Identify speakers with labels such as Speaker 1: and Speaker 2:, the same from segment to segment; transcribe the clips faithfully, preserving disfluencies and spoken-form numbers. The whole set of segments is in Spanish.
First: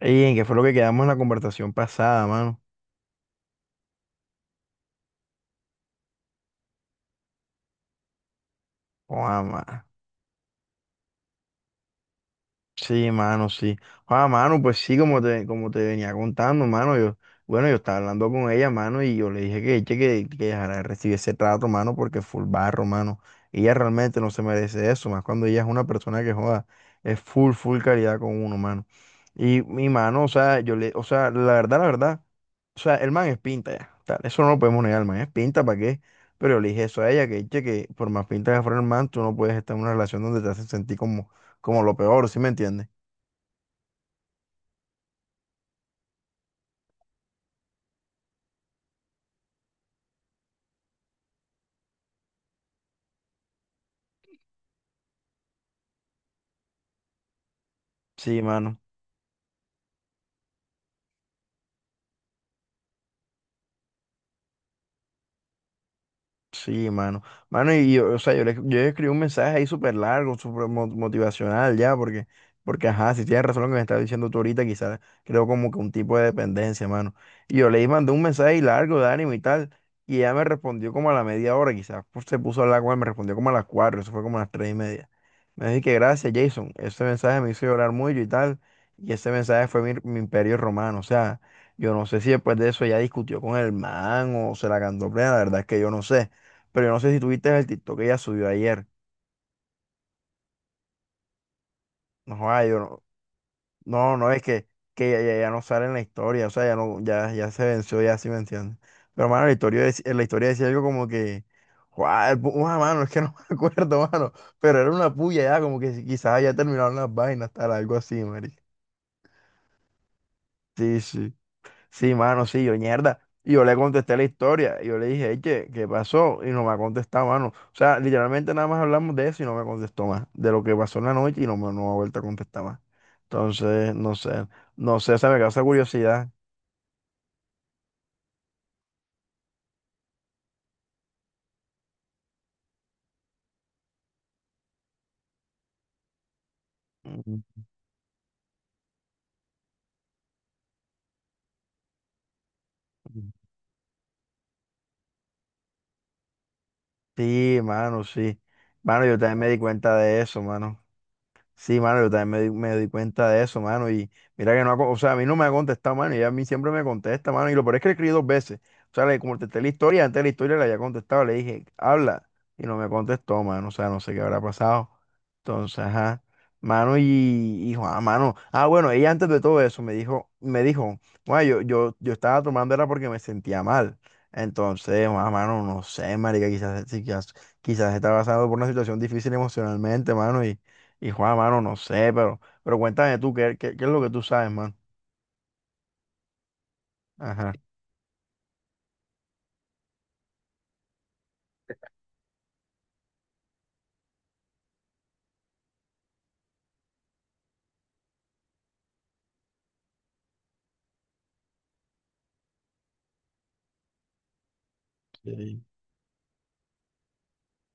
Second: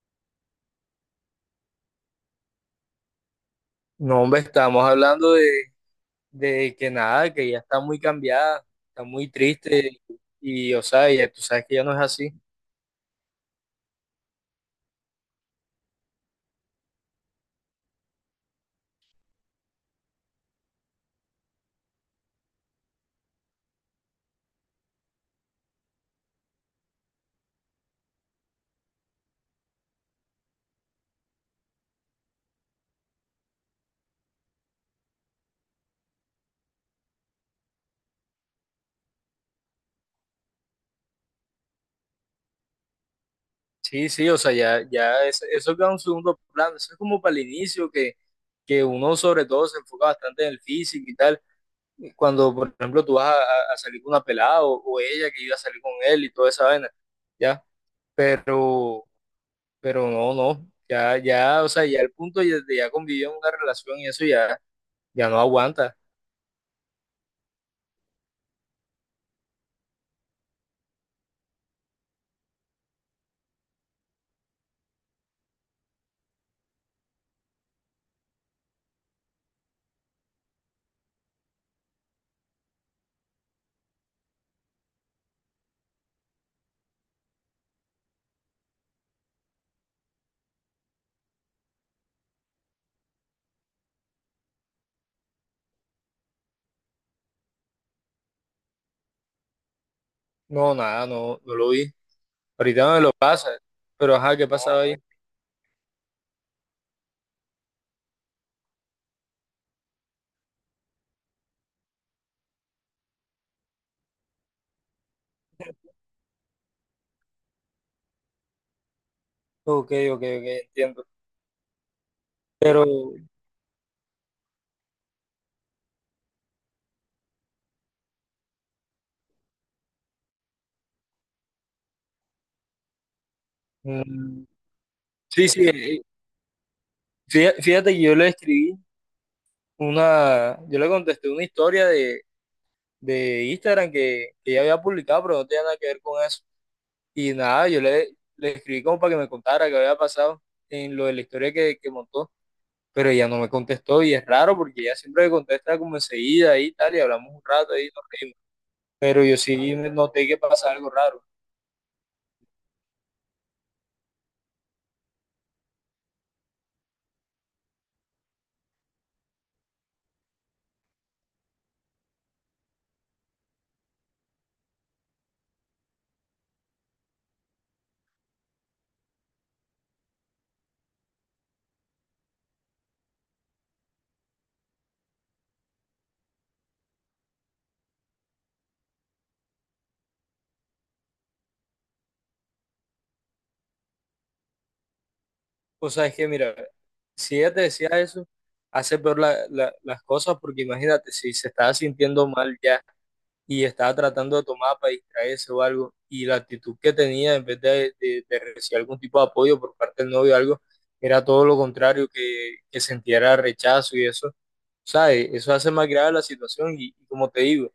Speaker 1: Ey, ¿en qué fue lo que quedamos en la conversación pasada, mano?
Speaker 2: No, hombre, estamos hablando de, de que nada, que ya está muy cambiada, está muy
Speaker 1: Joda, ma-
Speaker 2: triste y, o sea, ya tú sabes que ya no es así.
Speaker 1: Sí, mano, sí. Joda, mano, pues sí, como te, como te venía contando, mano, yo, bueno, yo estaba hablando con ella, mano, y yo le dije que, che, que, que dejara de recibir ese trato, mano, porque full barro, mano. Ella realmente no se merece eso, más cuando ella es una persona que joda, es full, full calidad con uno, mano. Y mi mano, o sea, yo le, o sea, la verdad, la verdad. O sea, el man es pinta ya. Tal, eso no lo podemos negar, el man es pinta, ¿para qué? Pero yo le dije eso a ella, que che, que por más pinta que fuera el man, tú no puedes estar en una relación donde te hacen sentir como, como lo peor, ¿sí me entiendes?
Speaker 2: Sí, sí, o sea, ya, ya es- eso queda en un segundo plano, eso es como para el inicio que, que uno sobre todo se enfoca bastante en el físico y tal, cuando por ejemplo tú vas a, a- a salir con una pelada o, o ella que iba a salir con él y toda esa vaina, ya,
Speaker 1: Sí, mano.
Speaker 2: pero, pero no, no, ya, ya, o sea, ya el punto ya- de ya convivir en una relación y eso ya, ya no aguanta.
Speaker 1: Sí, mano. Mano, y yo, o sea, yo le, yo le escribí un mensaje ahí súper largo, súper mo- motivacional ya, porque, porque, ajá, si tienes razón lo que me estás diciendo tú ahorita, quizás creo como que un tipo de dependencia, mano. Y yo le mandé un mensaje largo de ánimo y tal, y ella me respondió como a la media hora, quizás pues, se puso a hablar con él, me respondió como a las cuatro, eso fue como a las tres y media. Me dijo que gracias, Jason, ese mensaje me hizo llorar mucho y tal, y ese mensaje fue mi, mi imperio romano, o sea, yo no sé si después de eso ella discutió con el man o se la cantó plena, la verdad es que yo no sé. Pero yo no sé si tuviste el TikTok que ella subió ayer.
Speaker 2: No, nada, no, no lo vi.
Speaker 1: No, joda, yo
Speaker 2: Ahorita
Speaker 1: no,
Speaker 2: me lo pasa, pero
Speaker 1: no, no,
Speaker 2: ajá,
Speaker 1: es
Speaker 2: ¿qué
Speaker 1: que,
Speaker 2: pasaba ahí?
Speaker 1: que ella ya, ya no sale en la historia, o sea, ya no, ya, ya se venció, ya sí me entiendes. Pero mano, la historia, dec- en la historia decía algo como que, joda, mano, es que no me acuerdo, mano. Pero era una puya ya, como que si- quizás ya terminaron las vainas, tal, algo así, marica.
Speaker 2: Ok, ok, ok,
Speaker 1: Sí,
Speaker 2: entiendo.
Speaker 1: sí. Sí, mano, sí, yo
Speaker 2: Pero,
Speaker 1: mierda. Y yo le contesté la historia. Y yo le dije, "Ey, ¿qué, qué pasó? Y no me ha contestado, mano. O sea, literalmente nada más hablamos de eso y no me contestó más. De lo que pasó en la noche y no me, no me ha vuelto a contestar más. Entonces, no
Speaker 2: mm,
Speaker 1: sé. No sé, o sea, me
Speaker 2: sí,
Speaker 1: causa
Speaker 2: sí, eh,
Speaker 1: curiosidad.
Speaker 2: fía- fíjate que yo le escribí una, yo le contesté una historia de, de Instagram que, que ella había publicado, pero no tenía nada que ver con eso.
Speaker 1: Mm,
Speaker 2: Y
Speaker 1: mm,
Speaker 2: nada, yo le, le escribí como para que me contara qué había pasado en lo de la historia que, que montó, pero ella
Speaker 1: mm.
Speaker 2: no me contestó y es raro porque ella siempre me contesta como enseguida y tal, y hablamos un
Speaker 1: Sí,
Speaker 2: rato y
Speaker 1: mano,
Speaker 2: nos reímos.
Speaker 1: sí. Mano, yo
Speaker 2: Pero yo
Speaker 1: también me di
Speaker 2: sí
Speaker 1: cuenta de
Speaker 2: noté que
Speaker 1: eso,
Speaker 2: pasa
Speaker 1: mano.
Speaker 2: algo raro.
Speaker 1: Sí, mano, yo también me di, me di cuenta de eso, mano. Y mira que no ha, con- o sea, a mí no me ha contestado, mano. Y a mí siempre me contesta, mano. Y lo peor es que le escribí dos veces. O sea, le contesté la historia, antes de la historia le había contestado, le dije, habla. Y no me contestó, mano. O sea, no sé qué habrá pasado. Entonces, ajá. Mano, y, y Juan, mano. Ah, bueno, ella antes de todo eso me dijo, me dijo, bueno, yo, yo, yo estaba tomando era porque me sentía mal. Entonces, Juan, mano, no sé, marica, quizás, si, quizás, quizás estaba pasando por una situación difícil emocionalmente, mano. Y y Juan, mano, no sé, pero, pero cuéntame tú, ¿qué, qué, qué es lo que tú sabes, mano?
Speaker 2: O sea, es que mira, si
Speaker 1: Ajá.
Speaker 2: ella te decía eso, hace peor la- la- las cosas porque imagínate, si se estaba sintiendo mal ya y estaba tratando de tomar para distraerse o algo, y la actitud que tenía en vez de, de- de recibir algún tipo de apoyo por parte del novio o algo, era todo lo contrario, que, que sintiera rechazo y eso, ¿sabes? Eso
Speaker 1: Sí.
Speaker 2: hace más grave la situación y, y como te digo,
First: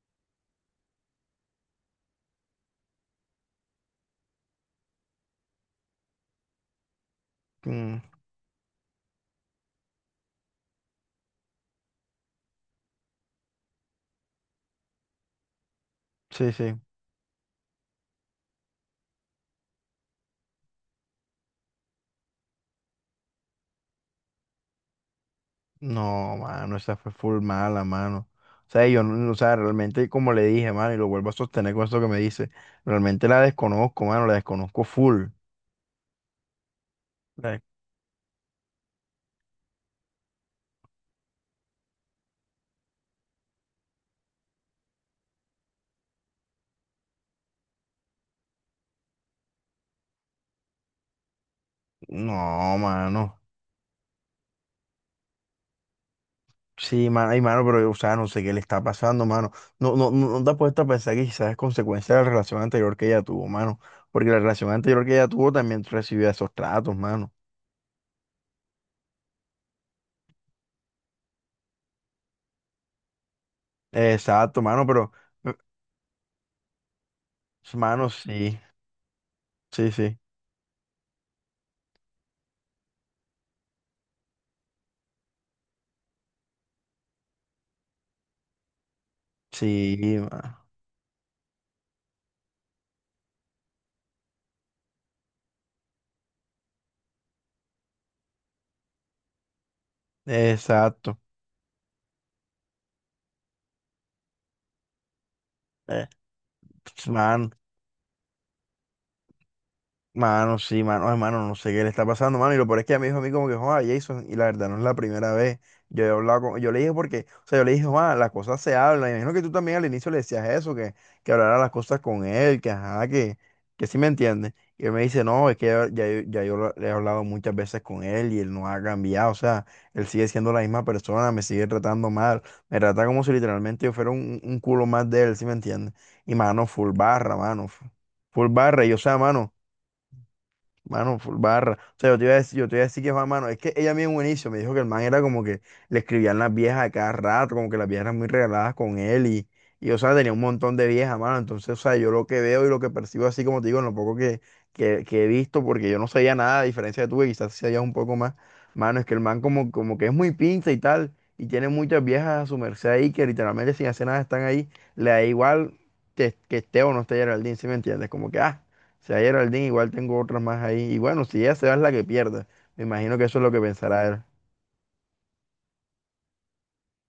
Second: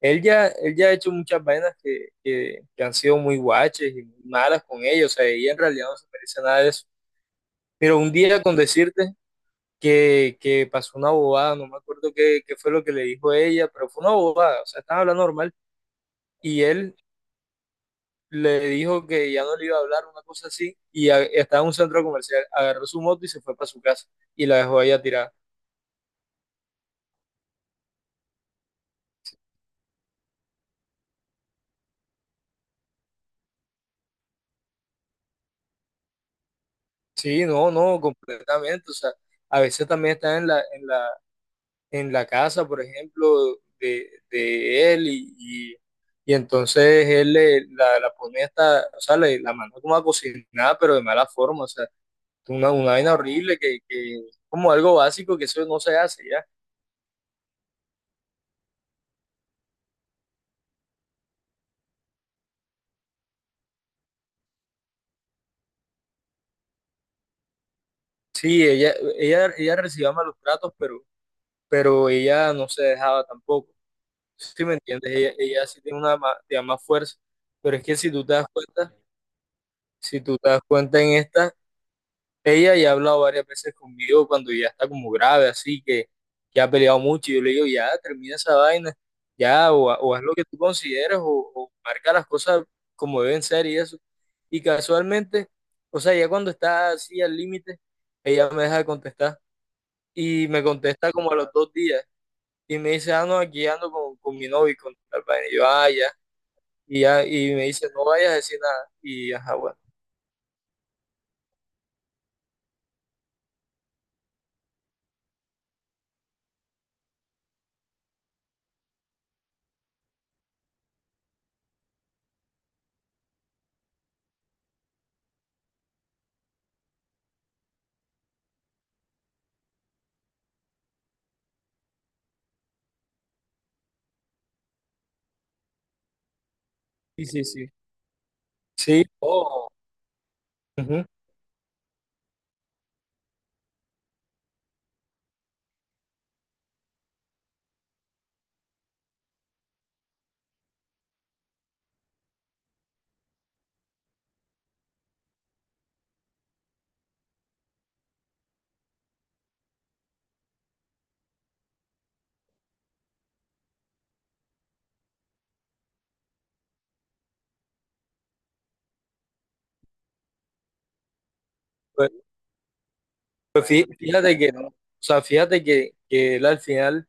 Speaker 2: él ya, él ya ha hecho muchas vainas que, que, que han sido muy guaches y muy malas con ella, o sea, ella en realidad no se merece nada de eso. Pero
Speaker 1: Mm,
Speaker 2: un día con decirte que, que pasó una bobada, no me acuerdo qué, qué fue lo que le dijo ella, pero fue una bobada, o sea, estaban hablando normal
Speaker 1: sí,
Speaker 2: y
Speaker 1: sí.
Speaker 2: él le dijo que ya no le iba a hablar, una cosa así, y a- estaba en un centro comercial, agarró su moto y se fue para su casa y la dejó a ella tirada.
Speaker 1: No, mano, esa fue full mala, mano. O sea, yo, no- o sea, realmente, como le dije, mano, y lo vuelvo a sostener con esto que me dice, realmente la desconozco, mano, la desconozco full.
Speaker 2: Sí,
Speaker 1: La-
Speaker 2: no, no, completamente, o sea, a veces también está en la, en la, en la casa, por ejemplo, de, de él y, y, y entonces él le, la, la pone hasta, o sea, le, la manda como a cocinar, pero de mala forma, o sea una,
Speaker 1: No,
Speaker 2: una vaina
Speaker 1: mano.
Speaker 2: horrible que, que como algo básico que eso no se hace ya.
Speaker 1: Sí, mano, ay, mano, pero, o sea, no sé qué le está pasando, mano. No, no, no, no te has puesto a pensar que quizás es consecuencia de la relación anterior que ella tuvo, mano. Porque la relación anterior que ella tuvo también recibió esos tratos, mano.
Speaker 2: Sí, ella, ella, ella recibía malos tratos, pero, pero ella no se dejaba tampoco.
Speaker 1: Eh, Exacto,
Speaker 2: ¿Sí me
Speaker 1: mano, pero,
Speaker 2: entiendes? Ella,
Speaker 1: eh,
Speaker 2: ella sí tiene una ma- tiene más fuerza. Pero es que
Speaker 1: mano,
Speaker 2: si tú te das
Speaker 1: sí,
Speaker 2: cuenta,
Speaker 1: sí, sí,
Speaker 2: si tú te das cuenta en esta, ella ya ha hablado varias veces conmigo cuando ya está como grave, así que ya ha peleado mucho. Y yo le digo, ya termina esa vaina, ya, o, ha- o
Speaker 1: sí,
Speaker 2: haz lo que tú
Speaker 1: mano.
Speaker 2: consideres, o, o marca las cosas como deben ser y eso. Y casualmente, o sea, ya cuando está así al límite, ella me deja de contestar. Y me contesta
Speaker 1: Exacto.
Speaker 2: como a los dos días. Y me dice, ah, no, aquí ando con, con mi novio y con tal vaina. Y yo, ah,
Speaker 1: Eh,
Speaker 2: ya. Y, ya,
Speaker 1: mano.
Speaker 2: y me dice, no vayas a decir nada. Y ajá, bueno.
Speaker 1: Mano, sí, mano, hermano, no sé qué le está pasando, mano. Y lo peor es que ella me dijo a mí como que, joder, Jason, y la verdad no es la primera vez. Yo he hablado con, yo le dije porque, o sea, yo le dije, joder, las cosas se hablan. Y me imagino que tú también al inicio le decías eso, que, que hablara las cosas con él, que ajá, que, que sí me entiende. Y él me dice, no, es que ya, ya yo ya yo lo- le he hablado muchas veces con él y él no ha cambiado. O sea, él sigue siendo la misma persona, me sigue tratando mal, me trata como si literalmente yo fuera un, un culo más de él, ¿sí me entiende? Y mano, full
Speaker 2: Sí,
Speaker 1: barra,
Speaker 2: sí,
Speaker 1: mano,
Speaker 2: sí.
Speaker 1: full barra. Y o
Speaker 2: Sí,
Speaker 1: sea, mano.
Speaker 2: oh. Ujú.
Speaker 1: Mano, full barra. O sea, yo te iba a decir, yo te iba a decir que Juan, mano, es que ella a mí en un inicio me dijo que el man era como que le escribían las viejas a cada rato, como que las viejas eran muy regaladas con él y, y o sea, tenía un montón de viejas, mano. Entonces, o sea, yo lo que veo y lo que percibo así, como te digo, en lo poco que, que, que he visto, porque yo no sabía nada, a diferencia de tú, que quizás sí sabías un poco más, mano, es que el man como, como que es muy pinza y tal, y tiene muchas viejas a su merced ahí que literalmente sin hacer nada están ahí, le da igual que, que esté o no esté Geraldine, ¿sí me entiendes? Como que, ah sea, Geraldine, igual tengo otras más ahí. Y bueno, si ella se va es la que pierda. Me imagino que eso es lo que
Speaker 2: Pues fí-
Speaker 1: pensará él.
Speaker 2: fíjate que no, o sea, fíjate que, que él al final,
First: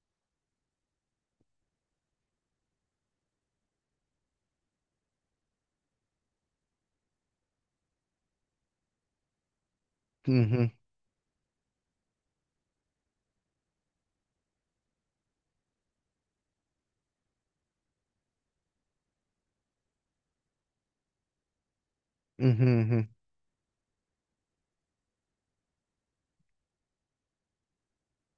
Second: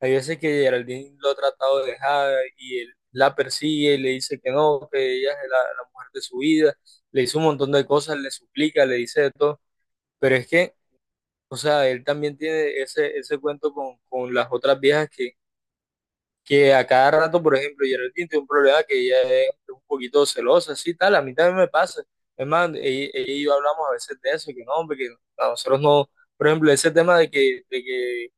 Speaker 2: hay veces que Geraldine lo ha tratado de dejar y él la persigue y le dice que no, que ella es la, la mujer de su vida, le dice un montón de cosas, le suplica, le dice de todo, pero es
Speaker 1: Ujú,
Speaker 2: que, o sea, él también tiene ese, ese cuento con, con las otras viejas que a cada rato, por ejemplo, Geraldine tiene un problema que ella es un poquito celosa, así tal, a mí también me pasa. Es
Speaker 1: ujú,
Speaker 2: más, ella,
Speaker 1: ujú.
Speaker 2: ella y yo hablamos a veces de eso, que no, hombre, que a nosotros no, por ejemplo, ese tema de que, de que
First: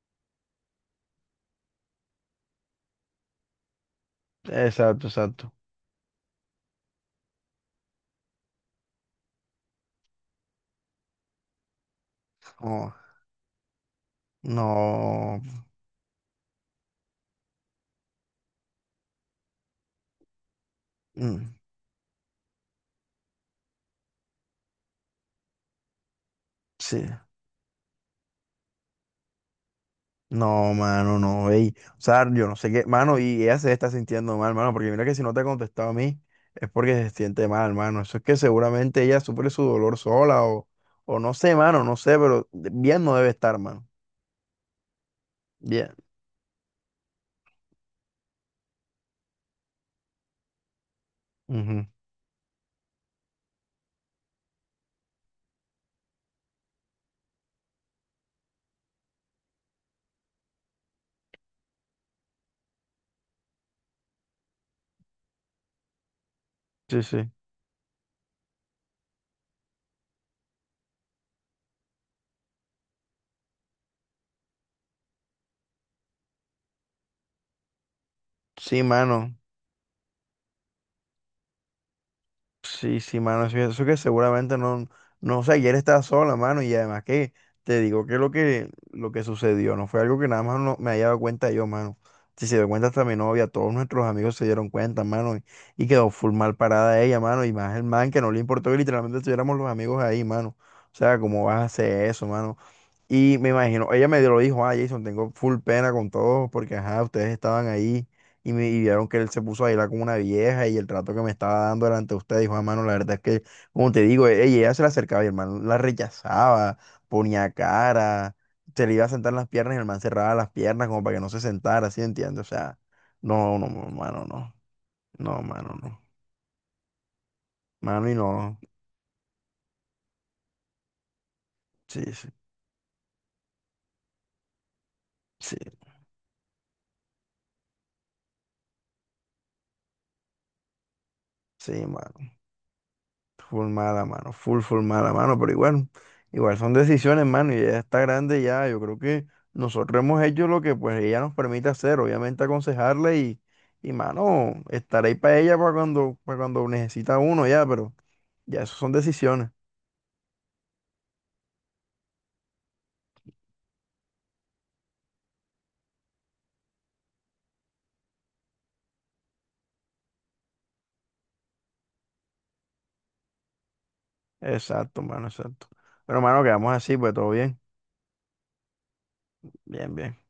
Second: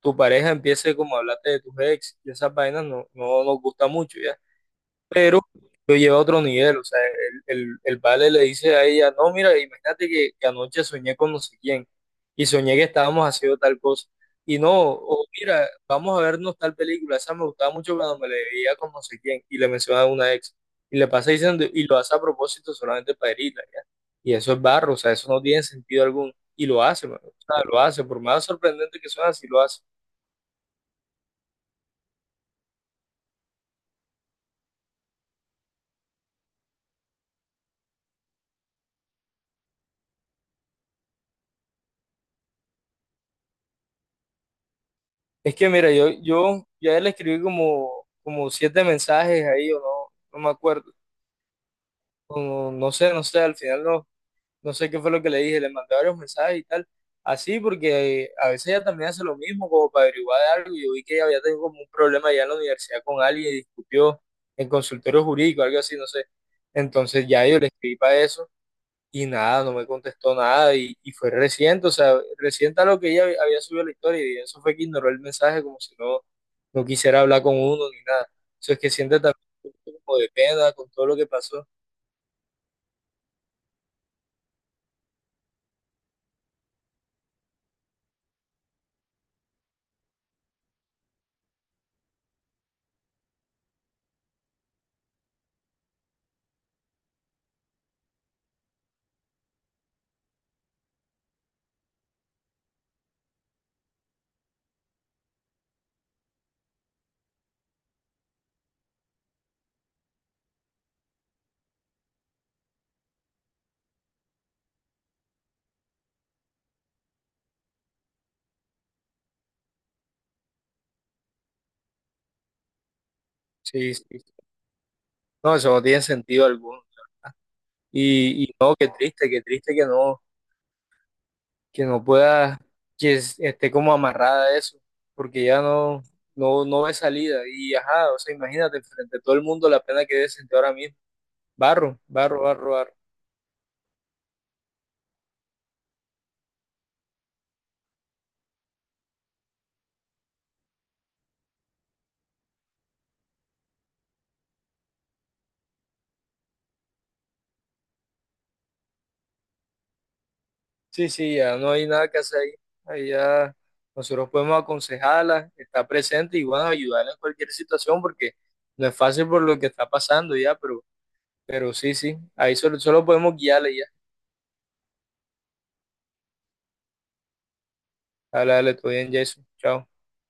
Speaker 2: tu pareja empiece como a hablarte de tus ex, y esas vainas no, no nos gusta mucho, ¿ya?
Speaker 1: Exacto,
Speaker 2: Pero
Speaker 1: exacto.
Speaker 2: lo lleva a otro nivel, o sea, el, el, el vale le dice a ella, no, mira, imagínate que, que anoche soñé con no sé quién y soñé que
Speaker 1: Oh,
Speaker 2: estábamos haciendo tal cosa. Y no, o
Speaker 1: no.
Speaker 2: mira, vamos a vernos tal película, esa me gustaba mucho cuando me la veía con no sé quién y le menciona a una ex y le pasa
Speaker 1: Mm,
Speaker 2: diciendo, y lo hace a propósito solamente para herirla, ¿ya? Y eso es barro, o sea, eso no tiene sentido alguno. Y lo
Speaker 1: sí.
Speaker 2: hace, mano, o sea, lo hace, por más sorprendente que suene, así lo hace.
Speaker 1: No, mano, no. Ey. O sea, yo no sé qué. Mano, y ella se está sintiendo mal, mano. Porque mira que si no te ha contestado a mí, es porque se siente mal, mano. Eso es que seguramente ella sufre su dolor sola o, o no sé, mano, no sé, pero bien no debe estar, mano.
Speaker 2: Es que mira,
Speaker 1: Bien.
Speaker 2: yo, yo ya le escribí como, como siete mensajes ahí, o no, no me acuerdo,
Speaker 1: Ujú.
Speaker 2: o no, no sé, no sé, al final no, no sé qué fue lo que le dije, le mandé varios mensajes y tal, así porque eh, a veces ella también hace lo mismo, como para averiguar de algo, yo vi que ella había tenido como un problema ya en la universidad con alguien y discutió en consultorio jurídico, algo así, no sé,
Speaker 1: Sí,
Speaker 2: entonces
Speaker 1: sí.
Speaker 2: ya yo le escribí para eso, y nada, no me contestó nada y, y fue reciente, o sea, reciente a lo que ella había subido la historia y eso fue que ignoró el mensaje como si no, no quisiera hablar con uno ni nada. Eso es
Speaker 1: Sí,
Speaker 2: que siente
Speaker 1: mano.
Speaker 2: también un poco como de pena con todo lo que pasó.
Speaker 1: Sí, sí, mano, eso, eso que seguramente no, no, o sea, ayer estaba sola, mano, y además que te digo que lo que, lo que sucedió no fue algo que nada más no, me haya dado cuenta yo, mano. Si se dio cuenta hasta mi novia, todos nuestros amigos se dieron cuenta, mano, y, y quedó full mal parada ella, mano, y más el man que no le importó que literalmente estuviéramos los amigos ahí, mano. O sea, ¿cómo vas a hacer eso, mano? Y me imagino, ella me lo dijo, ah, Jason, tengo full pena con todos porque, ajá, ustedes estaban ahí y me y vieron que él se puso a bailar con una vieja y el trato que me estaba dando delante de ustedes, dijo, hermano, la verdad es que, como te digo, ey, ella se le acercaba y el man la rechazaba, ponía cara, se le iba a sentar en las piernas y el man cerraba las piernas como para que no se sentara, ¿sí entiendes? O sea, no, no,
Speaker 2: Sí, sí,
Speaker 1: mano,
Speaker 2: sí.
Speaker 1: no, no,
Speaker 2: No, eso
Speaker 1: mano,
Speaker 2: no
Speaker 1: no,
Speaker 2: tiene sentido alguno.
Speaker 1: mano y
Speaker 2: Y, y
Speaker 1: no,
Speaker 2: no, qué triste, qué triste que no, que no
Speaker 1: sí, sí,
Speaker 2: pueda, que es- esté como amarrada a eso, porque
Speaker 1: sí,
Speaker 2: ya no, no, no ve salida. Y ajá, o sea, imagínate, frente a todo el mundo la pena que debe sentir ahora mismo.
Speaker 1: sí,
Speaker 2: Barro,
Speaker 1: mano.
Speaker 2: barro, barro, barro.
Speaker 1: Full mala, mano. Full, full mala, mano. Pero igual, igual son decisiones, mano. Y ella está grande ya. Yo creo que nosotros hemos hecho lo que pues ella nos permite hacer. Obviamente aconsejarle y, y mano, estar ahí para ella para cuando, para cuando necesita uno ya. Pero ya eso son decisiones.
Speaker 2: Sí, sí, ya no hay nada que hacer ahí. Ahí ya nosotros podemos aconsejarla, estar presente y bueno, ayudarla en cualquier situación porque no es fácil por lo que está pasando ya, pero, pero sí, sí, ahí solo, solo podemos guiarle ya.
Speaker 1: Exacto, mano, exacto. Pero, mano, quedamos así, pues todo bien.
Speaker 2: Dale, dale, todo bien, Jason. Chao.
Speaker 1: Bien, bien.